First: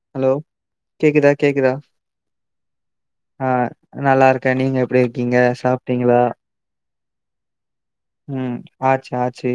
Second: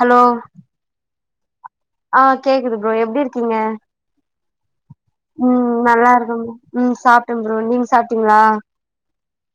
Hello hello கேக்குதா கேக்குதா ஆ கேக்குது ப்ரோ எப்டி ஆ இருக்கீங்க நல்லாருக் ம் நல்லாருக்கம் ம் சாப்ட்ட ப்ரோ நீங் ம் ஆச்சு ஆச்சு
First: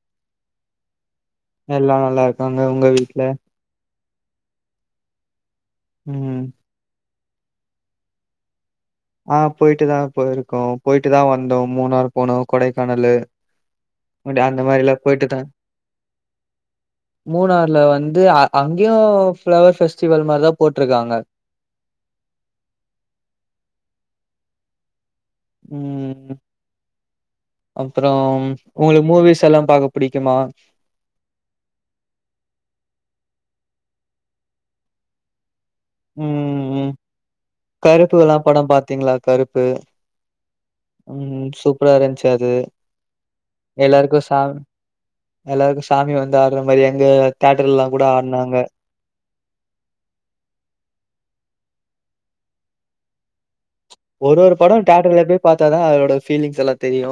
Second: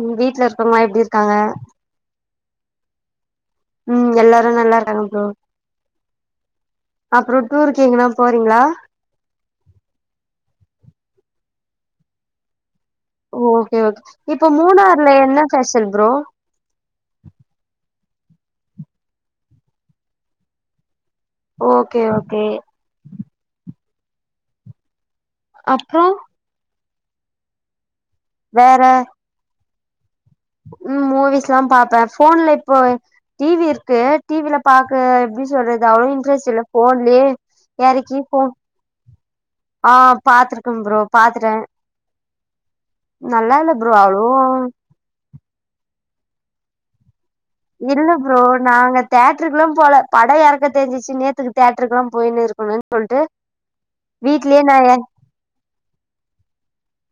ம் வீட்ல இருக்கவ்ங்லா எப்டி இரு எல்லா நல்லா இருக்காங்க உங்க வீட்ல ம் எல்லாரு நல்லாருக்காங்க ப்ரோ ம் அப்றோ டூருக்கு எங்கனா போறீங்ளா ஆ போயிட்டு தா போயிருக்கோ போயிட்டு தா வந்தோ மூணார் போனோ கொடை ஓகே ஓகே இப்ப மாரிலா மூணார்ல போயிட்டுதா என்ன பெஷல் ப்ரோ மூணார்ல வந்து அ அங்கயு ஃப்ளவர் ஃபெஸ்டிவல் மாரிதா போட்ருக்காங்க ஓகே ஓகே அப்றோ ம் அப்பொறம் வேற உங்களுக் மூவிஸ் எல்லா பாக்க புடிக்குமா ம் மூவிஸ்லா பாப்பே ஃபோன்ல இப்போ டிவி இருக்கு டிவில பாக்க எப்டி சொல்றது அவ்ளோவ் இன்டரெஸ்ட் ம் இல்ல ம். ஃபோன்லயே கருப்பு எறக்கி எல்லா ஃபோன் படம் பாத்தீங்களா கருப்பு ஆ பாத்ருக்கம் ப்ரோ ம் பாத்துட்ட சூப்பரா இருந்துச்சு அது நல்லா இல்ல ப்ரோ எல்லாருக்கு அவ்ளவு சாமி எல்லாருக்கு சாமி வந்து ஆட்ற மாரி எங்க தேட்டர்லல்லா கூட இல்ல ப்ரோ ஆடுனாங்க நாங்க தே ட்ருக்லா போல படொ எறக்க தெரிஞ்சிச்சு நேத்துக்கு தேட்ருக்குல்லா போயினு இருக்கணுன் சொல்ட்டு ஒரு ஒரு வீட்லயே நா படொ எ டேட்டர்ல போய் பாத்தாதா அதோட ஃபீலிங்ஸ் எல்லா தெரியு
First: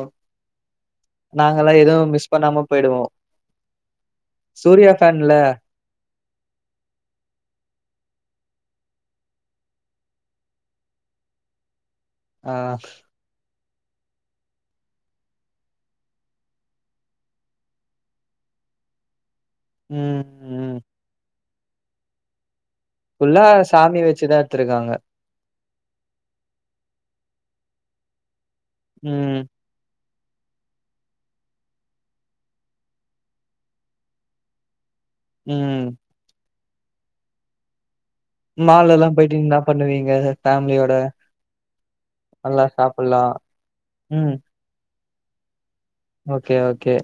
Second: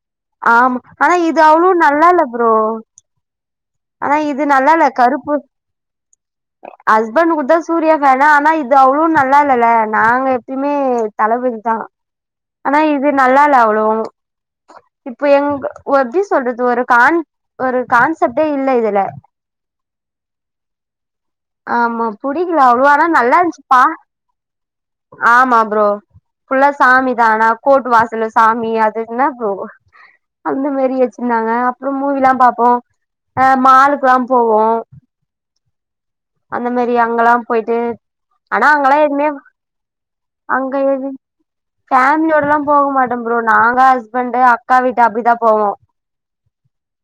ஆமா ஆனா இது நாங்கல்லா அவ்ளோவ் எதுவு நல்லா இல்ல மிஸ் ப்ரோ பண்ணாம போயிடுவோ ஆனா இது நல்லா இல்ல சூர்யா கருப்பு ஃபேன்ல ஹஸ்பண்ட் கூடதா சூர்யா ஃபேனு ஆனா இது அவ்ளோவ் நல்லா இல்லல நாங்க எப்பைமே தளபதிதா ஆ ஆனா இது நல்லால்ல அவ்ளவு இப்ப எங்க ஒ எப்டி சொல்றது ஒரு கான் ஒரு கான்செப்டே இல்ல இதுல ம் ம் ஆமா புடிக்கல அவ்ளவா ஆனா நல்லா ஃபுல்லா இர்ந்த்ச்சுப்பா சாமி வச்சுதா எடுத்திருக்காங்க ஆமா ப்ரோ ஃபுல்லா சாமி தானா கோட்டு வாசல்ல சாமி அதுன்னா ம் ப்ரோ அந்த மேரி வெச்சிர்ந்தாங்க அப்றம் மூவில்லா பாப்போ ஆ மாலுக்லா போவோ ம் அந்த மேரி அங்கல்லா போய்ட்டு மால்லல்லா போய்ட்டு இன்னா பண்ணுவீங்க அங்க ஃபேமிலியோட எது ஃபேமிலியோடல்லா நல்லா போக சாப்புட்லா மாட்டோம் ப்ரோ நாங்க ம் ஹஸ்பண்டு அக்கா வீட்டு அப்டிதா போவோ ஓகே ஓகே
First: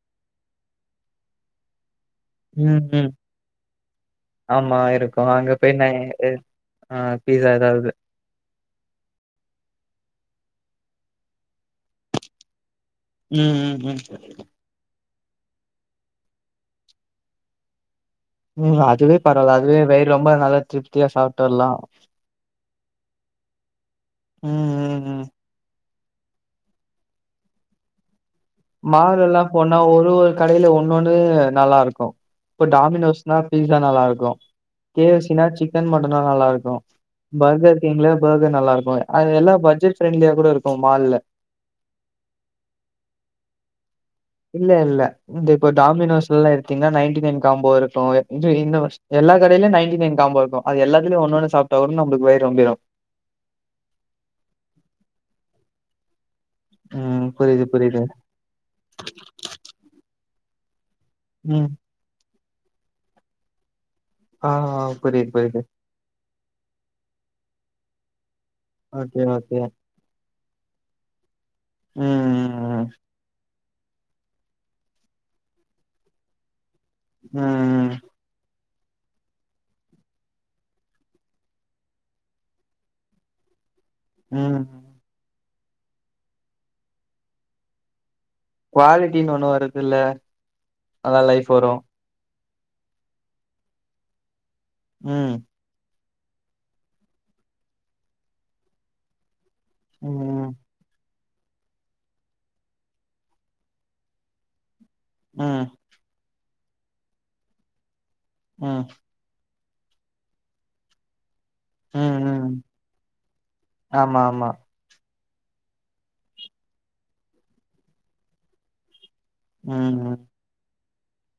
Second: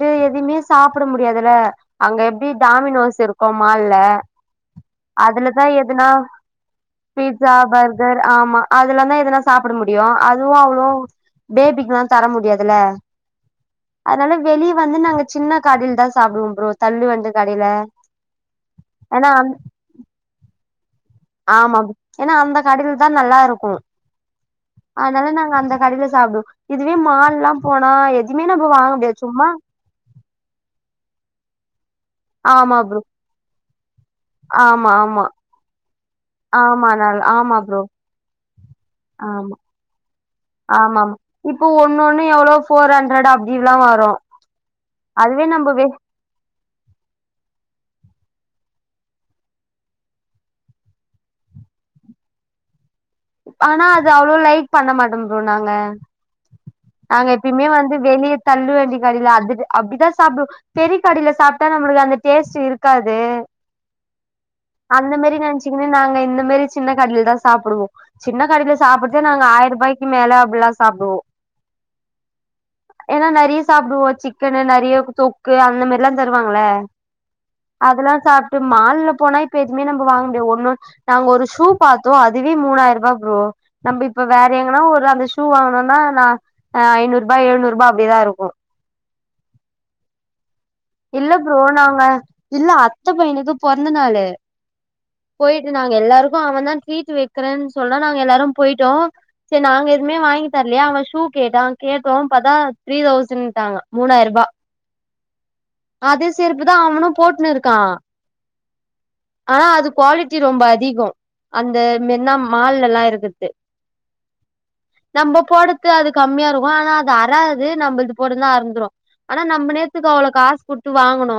டு எதுமே சாப்ட முடியாதுல அங்க எப்டி ம் ம் டாமினோஸ் இருக்கு மால்ல ஆமா இருக்கு அங்க அதுலதா போய் நா எதுனா ஆ பீ ட்சா பர்கர் ஆமா அதுலதா எதுனா சா ப்ட முடியு அதுவு அவ்ளோ பேபிக்குலா தர முடியாதுல ம் ம் ம் அத்னால வெளிய வந்து நாங்க சின்ன கடைல்தா சாப்டுவோம் ப்ரோ தள்ளு வண்டு கடைல ம் அதுவே பரவா அதுவே வயிறு ரொம்ப நல்ல த்ருப் ஆமா ப் ஏன்னா அந்த கடைலதா நல்லா இருக்கு ம் ம் ம் அனால நாங்க அந்த கடைல சாப்டு இதுவே மால்லா போனா எ மாலெல்லா போனா ஒரு ஒரு கடைல ஒன்னொன்னு நல்லா இருக்கு இப்ப ஆமா ப்ரோ டாமினோஸ்னா பீட்சா நல்லா இருக்கு ஆமா கே எஃப் ஆமா சி னா சிக்கன் மட் டுந்தா நல்லா இருக்கு ஆமா நல் ஆமா பர்கர் ப்ரோ கிங்க்ல பர்கர் நல்லா இருக்கு அது எல்லா பட்ஜெட் ஃப்ரண்ட்லியா ஆமாம் இப்பொ ஒண்ணு ஒண்ணு எவ்ளோ ஃபோர் ஹண்ரட் அப்டில்லா வரு இல்ல இல்ல அதுவே இந்த இப்போ நம்ம வெ டாமினோஸ்ல்லா எடுத்தீங்னா நயன்ட்டி நைன் காம்போ இருக்கு [unintelligible] எல்லா கடைலையு நைன்டி நைன் காம்போ இருக்கு அது எல்லாத்லயு ஒன்னு ஒன்னு சாப்ட்டாக் நம்ளுக்கு வயிறு நொம்பிரு ஆனா அது அவ்ளவா லைக் பண்ண மாட்டோம் ப்ரோ நாங்க ம் நாங்க புரியுது எப்பய்மே வந்து புரியுது வெளிய தள்ளு வண்டி கடைல அது அப்டிதா சாப்டுவோ பெரிக் கடைல சாப்ட்டா ம் நம்மளுக்கு அந்த டேஸ்ட்டு இருக்காது ஆ ஆ அந்த புரியுது மேரி புரியுது நெனச்சுக்குனு நாங்க இந்த மேரி சின்ன கடைல தா சாப்டுவோ சின்ன கடைல சாப்புட்டு ஓகே நாங்க ஓகே ஆய்ருபாய்க்கு மேல அப்புட்லா சாப்டுவோ ம் ஏனா நெறைய சாப்டுவோ சிக்கனு நெறைய தொக்கு அந்த மாரில்லா தருவாங்களே ம் ம் அதெல்லா சாப்ட்டு மால்ல போனா இப்ப எதுவுமே நம்ம வாங்க முடியு ஒன்னு நாங்க ஒரு ஷூ பாத்தோ அதுவே மூணாயிரோ ரூபா ப்ரோ நம்ப இப்ப ம் வேற ம் எங்கன்னா ம் ஒரு அந்த ஷூ ஷு வாங்குணுன்னா நா ஐநூருபா எழுநூருபா அப்டிதா இருக் அப்டின்னு ஒண்ணு வருதுல்ல நல்லா இல்ல லைஃப் ப்ரோ வரு நாங்க இல்ல அத்த பையனுக்கு பொறந்த நாளு ம் போயிட்டு நா எல்லாருக்கு அவ தா ட்ரீட் வைக்கிறேன்னு சொல்றா நாங்க எல்லாரு போயிட்டோ செரி நாங்க எதுமே வாங்கி ம் தரலையா அங்க ஷூ கேட்டா கேட்டோ பாதா த்ரீ தௌசண்ட்டாங்க மூணாயிருபா ம் அதே செருப்புதா அவனு போட்னு இருக்கா ம் ஆனா அது குவாலிட்டி ரொம்ப அதிகோ அந்த ம் மெய்ன்னா ம் மால்லல்லா இருக்கறது ஆமா ஆமா நம்ம போட்றது அது கம்மியா இருக்கு ஆனா அது அராது நம்மள்து போட்றதுல்லா அறுந்துடு ஆனா நம்ம ம் நேத்துக்கு ம் அவ்ள காசு குட்த்து வாங்கணு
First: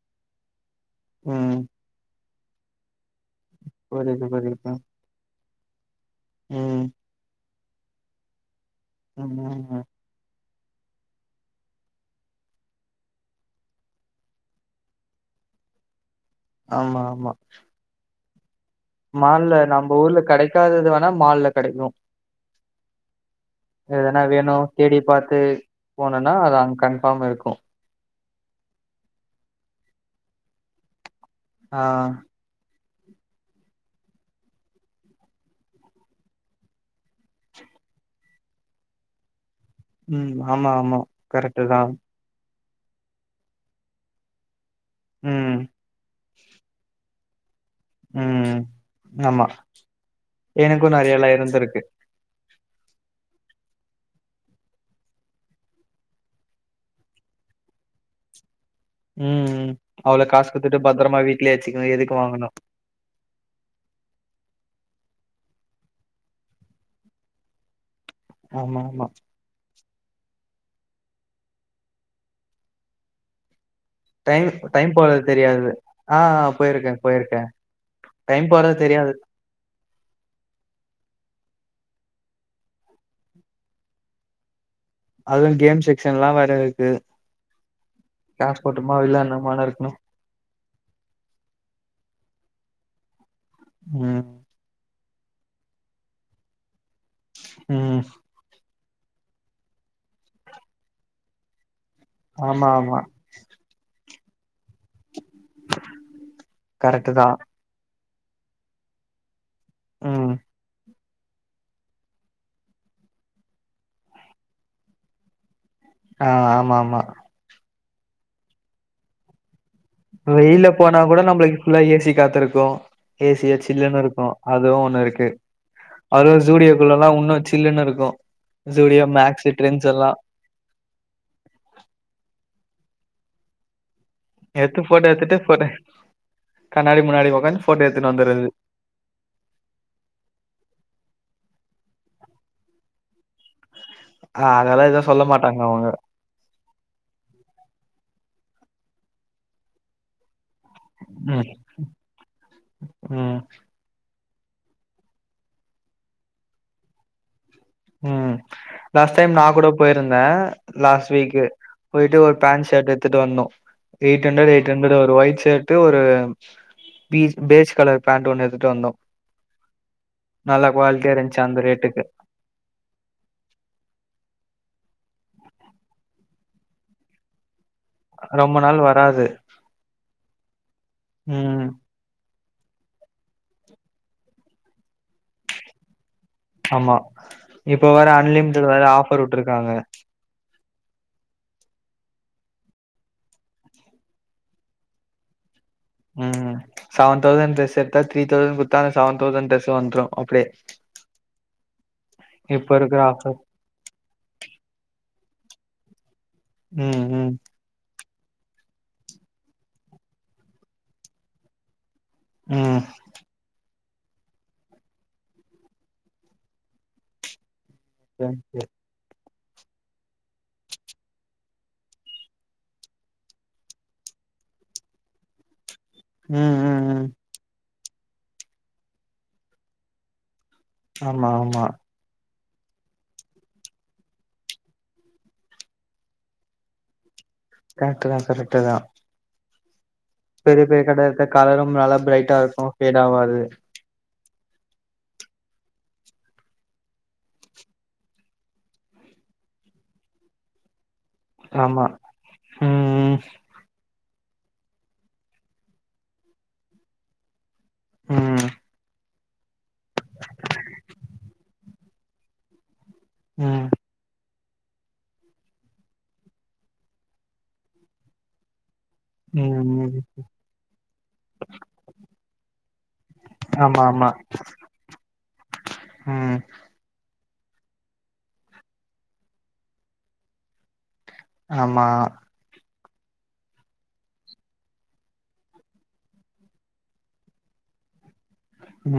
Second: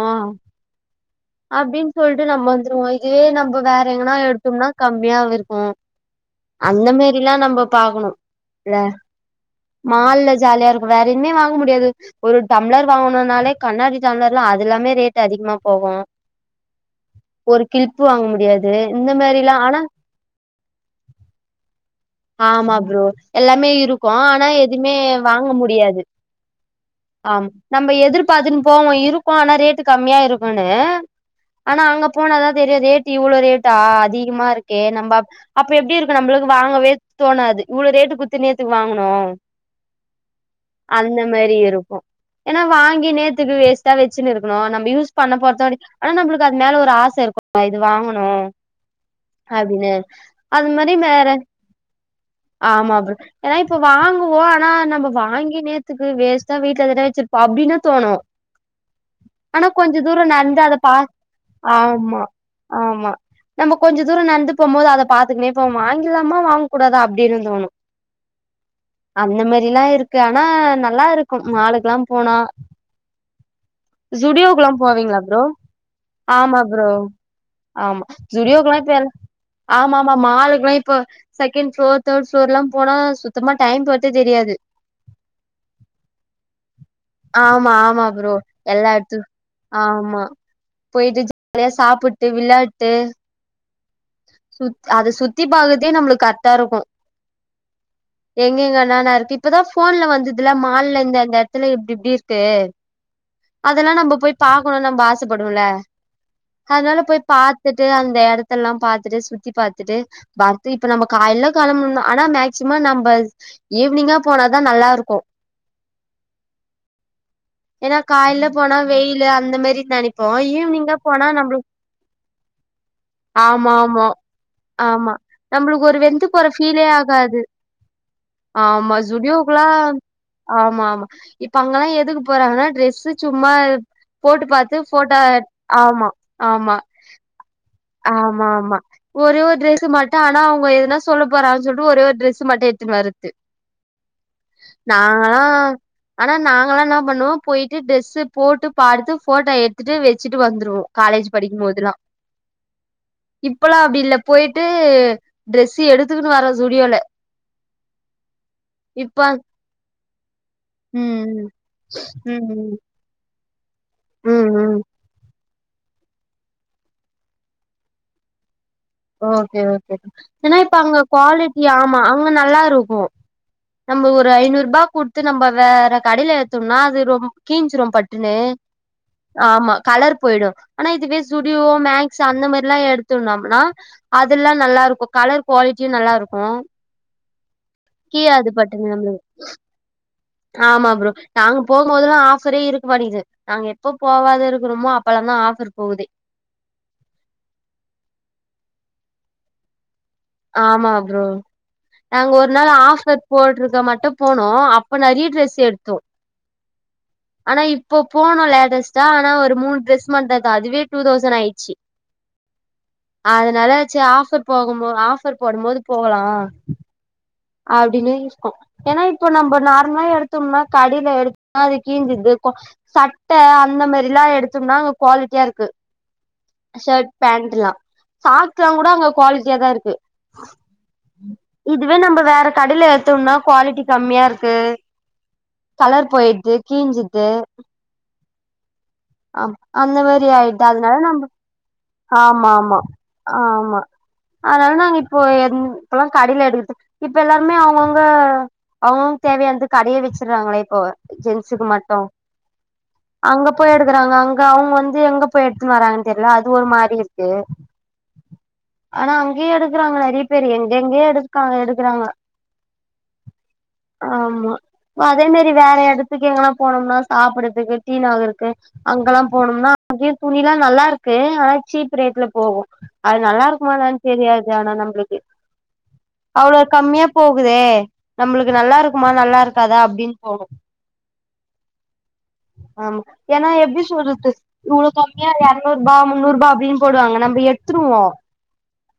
ம் அப்டின்னு சொல் டு நம்ம வந்துருவோ இதுவே நம்ம வேற எங்கனா புரியுது எடுத்தோனா புரியுது கம்மியா இருக்கு ம் ம் அந்த மேரிலா நம்ப பாக்கணு இல்ல ம் ம். மால்ல ஜாலியா இருக்கு வேற இனமே வாங்க முடியாது ஒரு டம்ளர் வாங்கனுனாலே கண்ணாடி டம்ளர்லா அது எல்லாமே ரேட் அதிகமா போகு ஆமா ஆமா ஒரு கிளிப்பு வாங்க முடியாது இந்த மாரிலா மால்ல ஆனா நம்ப ஊர்ல கெடைக்காதது வேணா மால்ல கெடைக்கு ஆமா ப்ரோ எல்லாமே இருக்கு எதனா ஆனா வேணு எதுவுமே தேடி பாத்து வாங்க முடியாது போனோனா அது அங்க கன்ஃபார்ம் ஆமா இருக்கு நம்ம எதிர பாத்துன்னு போவோ இருக்கு ஆனா ரேட்டு கம்மியா இருக்குனு ஆனா ஆ அங்க போனதா தெரியு ரேட்ட டு இவ்ளோ ரேட்டா அதிகமா இருக்கே நம்ப அப் அப்ப எப்டி இருக்கு நம்பளுக்கு வாங்கவே தோணாது இவ்வளவு ரேட் குத்து நேத்துக்கு வாங்கனு ம் ஆமா ஆமா அந்த மாரி கரெக்ட்டு தா இருக்கு ஏன்னா வாங்கி நேத்துக்கு வேஸ்ட்டா வெச்சின்னு இருக்கணு நம்ம யூஸ் பண்ண ம் போறுத்தவை ஆனா நம்ளுக்கு அது மேல ஒரு ஆச இருக்கு நா இது வாங்கணு ம் ஆமா அப்டின்னு அது எனக்கு மாரி வேற நெறையல்லா இருந்திருக்கு ஆமா ப்ரோ ஏன்னா இப்ப வாங்குவோ ஆனா நம்ம வாங்கி நேத்துக்கு வேஸ்ட்டா வீட்லதான வெச்சிருப்போ அப்டின்னு தோணு ஆனா ம் கொஞ்ச தூரோ அவ்ளோ காசு நடந்து அத குடுத்துட்டு பா பத்திரமா வீட்லயே வச்சுக்கணு எதுக்கு ஆமா வாங்கணு ஆமா நம்ப கொஞ்ச தூரோ நடந்து போம்போது அத பாத்துக்கணே போவ வாங்கிலாமா வாங்க கூடாதா அப்டின்னு தோணு ஆமா ஆமா அந்த மேரில்லா இருக்கு ஆனா நல்லா இருக்கு மாலுக்குல்லா போனா டைம் ஜுடியோக்குல்லா டைம் போவீங்களா போறது ப்ரோ தெரியாது ஆ ஆமா ப்ரோ போயிருக்கே போயிருக்கே ஆமா டைம் போறது ஜுடியோக்குல்லா இப்போ எல் தெரியாது ஆமா ஆமா மாலுக்குல்லா இப்ப செகண்ட் ஷோ தேட் ஃப்ளோர்லா போனா சுத்தமா டைம் போரத்தே தெரியாது அதுல கேம் செக்ஷன் எல்லா வேற இருக்கு ஆமா ப்ரோ காசு எல்லா போட்டோமா இடுத்து விளாட்னோமானு இருக்கணு ஆமா போயிட்டு ஜாலியா சாப்புட்டு விளாட்டு ம் அது சுத்தி பாக்கற்தேநம்மளுக்கு கரெக்டா இருக்கும் ம் வேல இருக்கு இப்பதா ஃபோன்ல வந்ததுல மால்ல இந்த இந்த எடத்துல இப்டி இப்டி து ஆமா ஆமா அதெல்லா நம்ம போய் பா கனு நம்ப ஆசைப்படுவோல அதனால கரெக்ட் போய் தா பாத்துட்டு அந்த எடத்த எல்லா பாத்துட்டு சு த்தி பாத்துட்டு ம் பார்த்து இப்ப நம்ப கால்ல கெளம்பணு ஆனா மேக்சிமம் நம்ப ஈவினிங்கா போனாதா நல்லா இருக்கு ஆ ஆமா ஆமா ஏன்னா காய்ல்ல போனா வெயிலு அந்த மேரி வெயில்ல போனா கூட நம்மளுக் ஃபுல்லா ஏசி காத்துருக்கு ஏசியா ஆமா சில்லுன் ஆமா இருக்கு அதுவு ஒண்ணு ஆமா இருக்கு நம்மளுக்கு ஒரு வெந்து அது போற ஃபீலே ஜூடியோக்குள்ளனா உன்னு ஆகாது சில்லுன்னு இருக்கு ஆமா ஜூடியோ மேக்ஸ் சுடியோக்குலா ட்ரெண்ட்ஸ் எல்லா ஆமா ஆமா இப்ப அங்கல்லா எதுக்கு போறாங்கன்னா டிரெஸு சும்மா போட்டு பாத்து எடுத்து போட்டோ ஃபோட்டா எடுத்துட்டு எத் போட்டோ ஆமா ஆமா கண்ணாடி முன்னாடி உக்காந்து போட்டோ எடுத்துன்னு ஆமா வந்துறது ஆமா ஒரே ஒரு டிரெஸ்ஸு மாட்டோ ஆனா அவுங்க எதனா சொல்ல போறான் சொல் டு ஒரே ஒரு ட்ரெஸ்ஸு மட்டு எடுத்துன் வர்ரத்து அதெல்லா எதுவு சொல்ல நாங்களா மாட்டாங்க அவங்க ஆனா நாங்களா இன்னா பண்ணுவோ போயிட்டு டிரெஸு போட்டு பார்த்து ஃபோட்டோ எடுத்துட்டு வச்சிட்டு வந்து ருவோ காலேஜ் ம் படிக்கும்போதுல்லா ம் இப்பல்லா அப்டி இல்லப் போயிட்டு ட்ரெஸ்ஸு எடுத்துக்குன்னு வரோ ஸ்ஸுடுயோல ம் லாஸ்ட் டைம் நா கூட போயிருந்த லாஸ்ட் வீக்கு ம் போயிட்டு ம் ஒரு பேண்ட் ம் ஷர்ட்டு எத்துட்டு வந்தோ எயிட் ம் ஹண்டரட்டு எயிட் ம் ஹண்ட்ரட்டு ஒரு ஒயிட் ஷர்ட்டு ஒரு பீ பேஜ் கலர் பேண்ட்டு ஒன்னு எத் ஓகே ஓகே ஏன்னா இப்ப அங்க குவாலிட்டியா இருந்துச்சு அந்த குவாலிட்டி ஆமா ரேட்டுக்கு. அங்க நல்லா ருக்கு நம்ப ஒரு ஐநூருபா குட்த்து நம்ம வேற கடைல ஏத்தோம்னா அது ரொம் கீஞ்சிரோ பட்டுன்னு ரொம்ப நாள் வராது. ஆமா கலர் போயிடோ ஆனா இதுவே ஸுடியோ ம். மேக்ஸ் அந்த மாரில்லா எடுத்தோண்ணாம்னா அதெல்லா நல்லாருக்கு கலர் குவாலிட்டியு நல்லாருக்கு ஆமா இப்ப வேற கீயாது அன்லிமிடட் வேற பட்டுன்னு ஆஃபர் நம்மளுக்கு வுட்டுருக்காங்க ஆமா ப்ரோ நாங்க போகும்போதெல்லா ஆஃபரே இருக்க மாட்டோங்குது நாங்க எப்போ போவாத இருக்குறோமோ அப்பெல்லா தா ஆஃபர் போகுது ம் சவன் தௌசன் ட்ரெஸ் எடுத்தா த்ரீ தௌசண்ட் குத்தா அந்த சவன் தௌசண்ட் டிரெஸ் வந்துரு ஆமா ப்ரோ நாங்க ஒரு இப்ப நாள் இருக்கிற ஆஃபர் போட்டுருக்க மட்டு போனோ அப்ப நெறிய ட்ரெஸ் எடுத்தோ ம் ம் ஆனா இப்போ போனோ லேட்டஸ்டா ஆனா ஒரு மூண் ட்ரெஸ் மட்டோ எத்த அதுவே டூ தௌசண்ட் ஆயிச்சி ம். அது நல்லா சே ஆஃபர் போகும்போது ஆஃப் ஃபர் போடும் போது போகலா அப்டின்னு இஸ்க்கோ ம், ஏன்னா இப்ப நம்ப நார்மலா எடுத்தோம்னா கடில எடுத்தா அது கீஞ்சிது சட்ட அந்த மேரில் லா எடுத்தோம்னா அங்க குவாலிட்டியாருக்கு ம், ம். ஷர்ட் பேண்ட்டுல்லா சாக்ஸ்ல்லா கூட அங்க குவாலிட்டியாதாருக்கு ஆமா ஆமா வேற கடைல ஏத்தோம்னா குவாலிட்டி கம்மியா இருக்கு கலர் போயிட்த்து கீஞ்சித்து கரெக்ட்டு தா கரெக்ட்டு தா அந்த மேரி ஆயிட்து அதனால நம்ப கலரும் நல்லா பிரைட்டா ஆமா இருக்கு ஆமா ஃபேட் ஆவாது ஆமா அதனால நாங்க இப்போ எங் இப்போல்லா கடைல எடுக்குற்துக் இப்ப எல்லாருமே அவங்கவுங்க அவங்கவுங்க் தேவையான்ந்து கடையே வெச்சிடுறாங்களே இப்போ ஜென்ஸுக்கு ஆமா மட்டு ம் அங்க போய் எடு த்துக்குறாங்க அங்க அவுங்க வந்து எங்க போய் எட்த்துன்னு வர்ராங்கன் தெரில அது ஒரு மாரி இருக்கு ம் ஆனா அங்கயே எடுக்கறாங்க நெறைய பேரு எங்க எங்கயோ எடுக்காங்க எடுக் குறாங்க ம் ஆமா அதே மேரி வேற எடத்துக்கு எங்கனா போனோம்னா சாப்புடுறதுக்கு டீநகர்க்கு அங்கல்லா போனம்னா ம் அங்கயு துணிலா நல்லாருக்கு ஆனா சீப் ரேட்ல போகு அது நல்லாருக்குமா ஆமா என்னனு ஆமா தெரியாது ஆனா நம்பளுக்கு ம் அவ்வளவு கம்மியா போகுதே நம்மளுக்கு நல்லாருக்குமா நல்லாருக்காதா அப்டின் தோணு ஆமா ஆமா ஏன்னா எப்டி சொல்றது இவ்ளோ கம்மியா எரநூருபா முன்னூருபா அப்டின் போடுவாங்க நம்ப எத் துருவோ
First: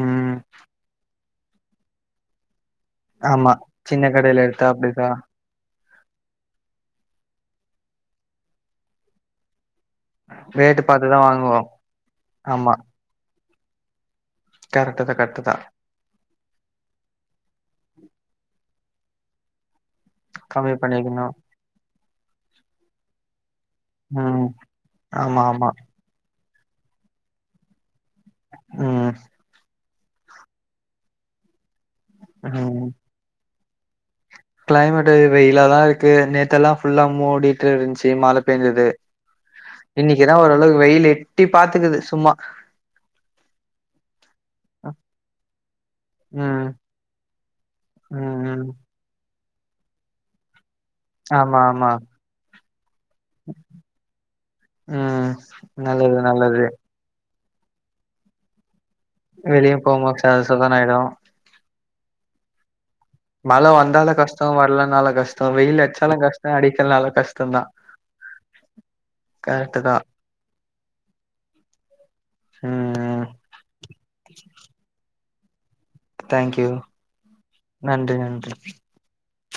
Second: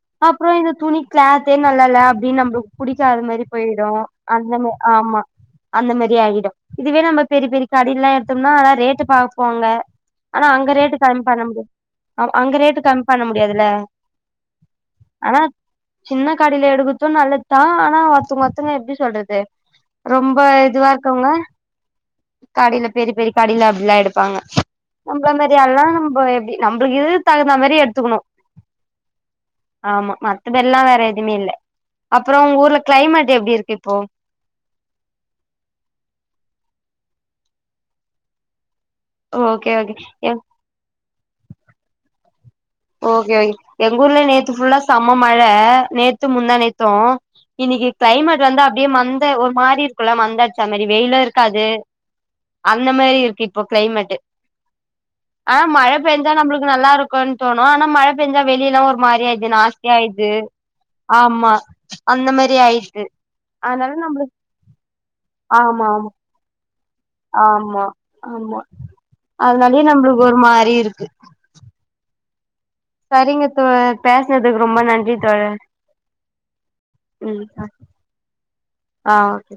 ம் அப்புறோ இந்த துணி கிளேத்தே நல்லால்ல அப்டின் நம்ளுக் புடிக்காத மேரி ஆமா போய்டு சின்ன கடையில அந்த எடுத்தா மே அப்டிதா ஆமா அந்த மேரி ஆகிடு இதுவே நம்ம பெரிப் பெரி கடைல்லா எடுத்தோம்னா அதா ரேட்டு பாப்போங்க ஆனா அங்க ரேட்டு பாத்துதா கம்மி பண்ண வாங்குவோ முடி அ அங்க ரேட்டு கம்மி பண்ண முடியாதுல்ல கரெக்ட்டு கரெக்ட்டுதா சின்ன கடைல எடுக்கத்து நல்லத்தா ஆனா ஒத்தங்க ஒத்தங்க எப்டி சொல்றது ரொம்ப கம்மி இதுவா பண்ணிக்கணு இருக்கவங்க கடைல பெரி பெரி கடைல அ ல்லா எடுப்பாங்க ம் நம்ப்ள ஆமா மாறி ஆமா ஆள்லா நம்ப எப்டி நம்ப்ளுக் இதுக் தகுந்த மாறி எடுத்துக்கணு ம் ஆமா மத்தபெல்லா வேற எதுமே இல்ல அப்பறொ உங்க ஊர்ல க்ளைமேட் எப்டி இருக்கு இப்போ க்ளைமெட்டு வெயிலாதா இருக்கு நேத்தல்லா ஃபுல்லா மூடிட்டு இருந்த்ச்சு மழைழ பேஞ்சது ஓகே ஓகே இன்னக்கிதா ஓரளவு வெயில் எட்டி பாத்துக்குது சும்மா ஓகே ஓ எங்கூர்லயு நேத்து ஃபுல்லா செம்ம மழ நேத்து முந்தா ம் நேத்து இன்னக்கி ம் க்ளைமேட் வந்து ம். அப்டியே மந்த ஒரு மாறி இருக்குல்ல மந்த த மாரி வெயிலு ஆமா இருக்காது ஆமா அந்த மாறி இருக்கு இப்போ க்ளைமேட்டு ம் ஆ மழ நல்லது பேஞ்சா நல்லது நம்ப்ளுக்கு நல்லா இருக்குன் தோணு ஆனா மழ பேஞ்சா வெளிலா ஒரு மாறி ஆய்து வெளிய நாஸ்த்தி போம்போது ச ஆய்ட்து சதனாயிடு ஆமா அந்த மாறி ஆய் மழ வந்தாலே கஷ்டொ வர்லனால கஷ்டொ வெயில் ஆமா ஆமா அட்ச்சாலு கஷ்டொ அடிக் ஆமா ஆமா அதனாலியே கரெக்ட்டு தா நம்ப்ளுக்கு ஒரு மாறி இருக்கு ம் சரிங்க தோழர் பேஸ்னதுக்கு ரொம்ப நன்றி தோழர் தய்ங்க்யூ ம் நன்றி நன்றி ஆ ஓகே